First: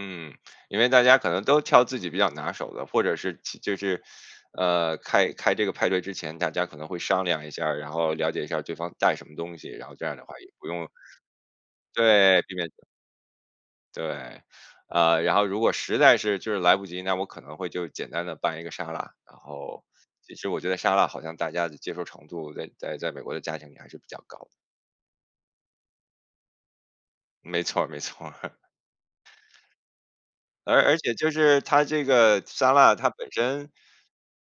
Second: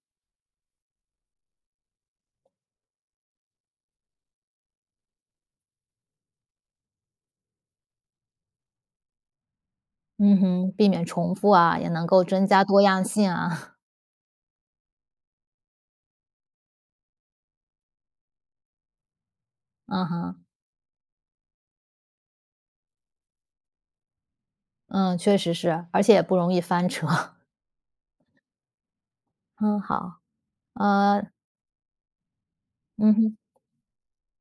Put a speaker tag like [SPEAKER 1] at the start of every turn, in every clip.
[SPEAKER 1] 嗯，因为大家可能都挑自己比较拿手的，或者是其就是，呃，开开这个派对之前大家可能会商量一下儿，然后了解一下儿对方带什么东西，然后这样的
[SPEAKER 2] 嗯
[SPEAKER 1] 话也不
[SPEAKER 2] 哼，
[SPEAKER 1] 用
[SPEAKER 2] 避免重复啊，也能够
[SPEAKER 1] 对，
[SPEAKER 2] 征
[SPEAKER 1] 避
[SPEAKER 2] 加
[SPEAKER 1] 免
[SPEAKER 2] 多样性啊。
[SPEAKER 1] 对，呃，然后如果实在是就是来不及，那我可能会就简单地拌一个沙拉，然后
[SPEAKER 2] 嗯
[SPEAKER 1] 其
[SPEAKER 2] 哼。
[SPEAKER 1] 实我觉得沙拉好像大家的接受程度在在美国的家庭也还是比较高的。
[SPEAKER 2] 嗯，确实是，而且也不容易翻车。
[SPEAKER 1] 没错儿，没错儿。
[SPEAKER 2] 嗯，好，
[SPEAKER 1] 而而且就
[SPEAKER 2] 呃
[SPEAKER 1] 是它这个沙拉，它
[SPEAKER 2] 嗯
[SPEAKER 1] 本
[SPEAKER 2] 哼。
[SPEAKER 1] 身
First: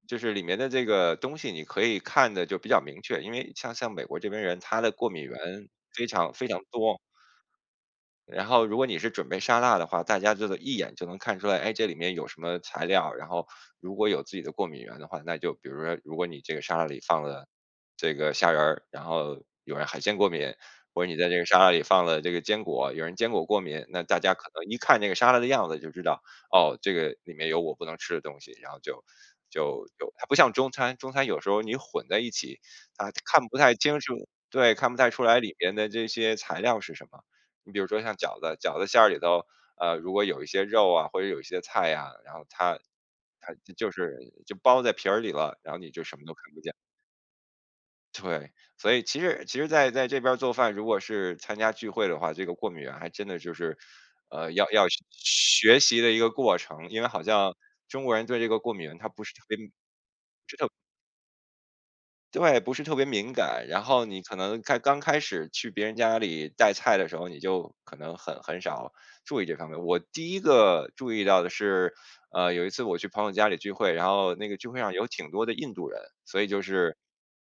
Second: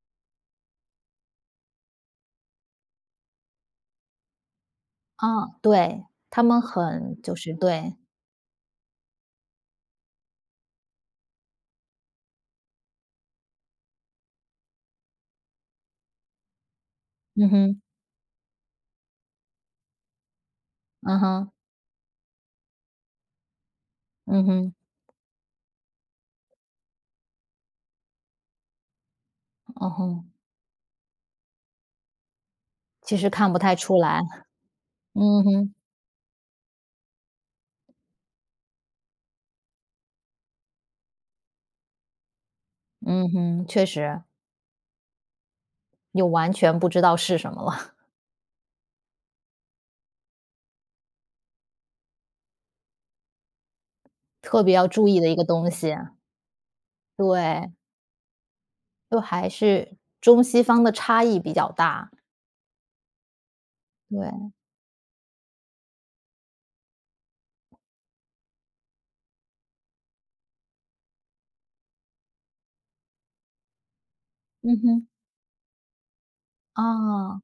[SPEAKER 1] 就是里面的这个东西，你可以看得就比较明确，因为像像美国这边人，他的过敏原
[SPEAKER 2] 啊，
[SPEAKER 1] 非
[SPEAKER 2] 对，
[SPEAKER 1] 常
[SPEAKER 2] 他
[SPEAKER 1] 非常
[SPEAKER 2] 们
[SPEAKER 1] 多。
[SPEAKER 2] 很就是对。
[SPEAKER 1] 然后，如果你是准备沙拉的话，大家就得一眼就能看出来，哎，这里面有什么材料，然后如果有自己的过敏原的话，那就比如说，如果你这个沙拉里放了
[SPEAKER 2] 嗯哼。
[SPEAKER 1] 这个虾仁儿，然后有人海鲜过敏，或者你
[SPEAKER 2] 嗯
[SPEAKER 1] 在这个
[SPEAKER 2] 哼。
[SPEAKER 1] 沙拉里放了这个坚果，有人坚果过敏，那大家
[SPEAKER 2] 嗯
[SPEAKER 1] 可能
[SPEAKER 2] 哼。
[SPEAKER 1] 一看这个沙拉的样子就知道：“哦，这个里面有我不能吃的东西。”然后就就
[SPEAKER 2] 嗯
[SPEAKER 1] 就它
[SPEAKER 2] 哼。
[SPEAKER 1] 不像中餐，中餐有时候你混在一起，他
[SPEAKER 2] 其实
[SPEAKER 1] 看
[SPEAKER 2] 看
[SPEAKER 1] 不
[SPEAKER 2] 不
[SPEAKER 1] 太
[SPEAKER 2] 太出
[SPEAKER 1] 清楚
[SPEAKER 2] 来。
[SPEAKER 1] 对，看不太出来
[SPEAKER 2] 嗯
[SPEAKER 1] 里
[SPEAKER 2] 哼。
[SPEAKER 1] 面的这些材料是什么。你比如说像饺子，饺子馅儿里头，呃，如果有一些肉啊，或者是有一些菜啊，然后它
[SPEAKER 2] 嗯
[SPEAKER 1] 它
[SPEAKER 2] 哼，确
[SPEAKER 1] 就是
[SPEAKER 2] 实。
[SPEAKER 1] 就包在皮儿里了，然后你就什么
[SPEAKER 2] 又
[SPEAKER 1] 都看
[SPEAKER 2] 完
[SPEAKER 1] 不见。
[SPEAKER 2] 全不知道是什么了。
[SPEAKER 1] 对，所以其实其实在在这边儿做饭，如果是参加聚会的话，这个过敏原还真的就是，呃，
[SPEAKER 2] 特
[SPEAKER 1] 要
[SPEAKER 2] 别
[SPEAKER 1] 要
[SPEAKER 2] 要
[SPEAKER 1] 学
[SPEAKER 2] 注意的一个东
[SPEAKER 1] 学
[SPEAKER 2] 西。
[SPEAKER 1] 习的一个过程。因为好像
[SPEAKER 2] 对。
[SPEAKER 1] 中国人对这个过敏原他
[SPEAKER 2] 就
[SPEAKER 1] 不是特
[SPEAKER 2] 还
[SPEAKER 1] 别敏
[SPEAKER 2] 是中
[SPEAKER 1] 是
[SPEAKER 2] 西
[SPEAKER 1] 特
[SPEAKER 2] 方的差异比较大。
[SPEAKER 1] 对，不是特别敏感，然后你可
[SPEAKER 2] 对。
[SPEAKER 1] 能开刚开始去别人家里带菜的时候，你就可能很很少注意这方面。我第一个注意到的是，呃，有一次我去朋友家里聚会，然后那个聚
[SPEAKER 2] 嗯
[SPEAKER 1] 会上有
[SPEAKER 2] 哼。
[SPEAKER 1] 挺多的印度人，所以就是
[SPEAKER 2] 哦。